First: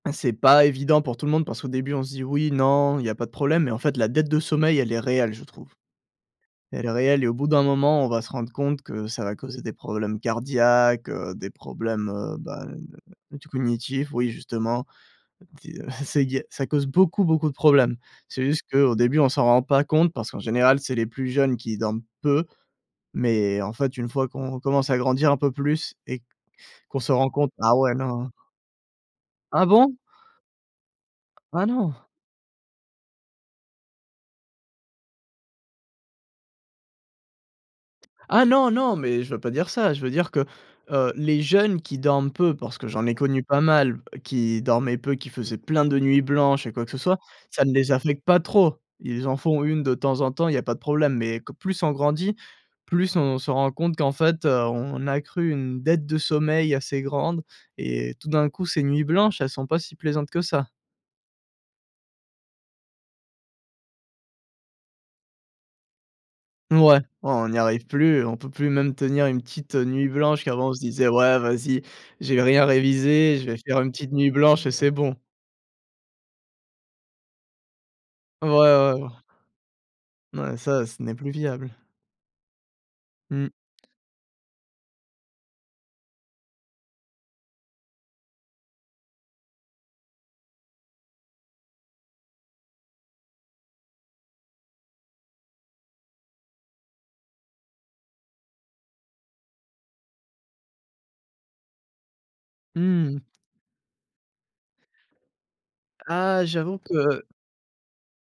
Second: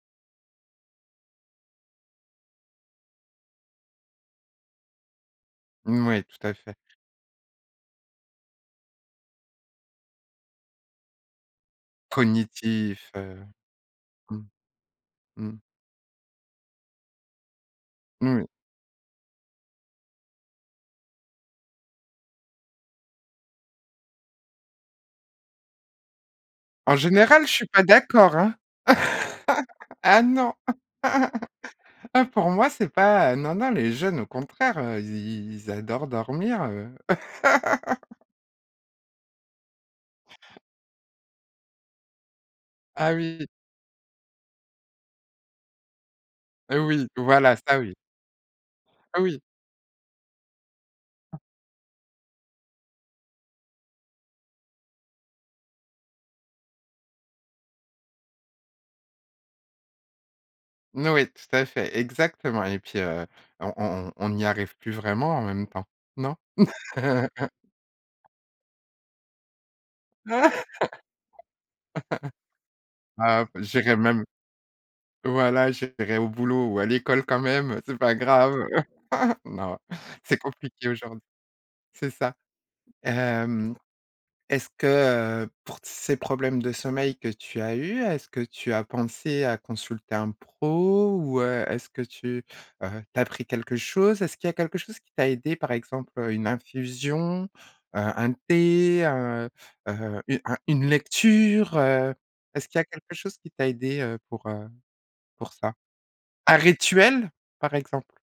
C'est pas évident pour tout le monde, parce qu'au début, on se dit: «Oui, non, il y a pas de problème», mais en fait, la dette de sommeil, elle est réelle, je trouve. Mmh oui, tout à fait. Elle est réelle et au bout d'un moment, on va se rendre compte que ça va causer des problèmes cardiaques, heu, des problèmes, heu, ben, Cognitif, [unintelligible] heu, cognitifs, oui, mmh, justement, mmh. [unintelligible] ça cause beaucoup, beaucoup de problèmes. Mmh C'est oui. juste qu'au début, on s'en rend pas compte, parce qu'en général, c'est les plus jeunes qui dorment peu, mais en fait, une fois qu'on commence à grandir un peu plus et En qu'on se rend général, compte, je suis bah, pas ouais, non. d'accord, hein! Ah bon? Ah non, Ah non? ah pour moi c'est pas, heu, non, non, les jeunes, au contraire, i i i i ils adorent dormir, heu. Ah non, non! Mais je veux pas dire ça, je veux dire que, heu, les jeunes qui dorment peu, parce que j'en Ah ai connu oui. pas mal, qui dormaient peu, qui faisaient plein de nuits blanches et quoi que ce Oui, soit, voilà, ça ne ça les oui. affecte pas trop. Ah Ils en oui. font une de temps en temps, il y pas de problème, mais que plus on grandit, plus on se rend compte qu'en fait, heu, on accru une dette de sommeil assez grande et tout d'un coup, ces nuits blanches, elles sont pas si plaisantes que ça. N oui, tout à fait. Exactement et puis, heu, on on on n'y arrive plus vraiment, en même temps, non? Mouais, ouais on n'y arrive plus, on peut plus même tenir une petite nuit blanche qu'avant on se disait: «Ouais, vas-y j'ai rien révisé, je Ah vais b, faire une «J'irai petite même» nuit blanche et c'est bon». voilà, «J'irai au boulot ou à l'école quand même, heu, c'est pas Ouais, grave». ouais. Non, c'est Ouais, ça compliqué ce n'est aujourd'hui. plus viable. C'est ça. Mmh. Hem, est-ce que, heu, pour t c ces problèmes de sommeil que tu as eu, est-ce que tu as pensé à consulter un pro ou, heu, est-ce que tu, heu, tu as pris quelque chose? Est-ce qu'il y a quelque chose qui t'a aidé, par exemple, heu, une infusion, heu, un thé, heu heu, u un une lecture, heu? Est-ce qu'il Mmh y a quelque mh. chose qui t'a aidé, heu, pour, heu, pour ça? Ah, Un j'avoue que rituel, par exemple?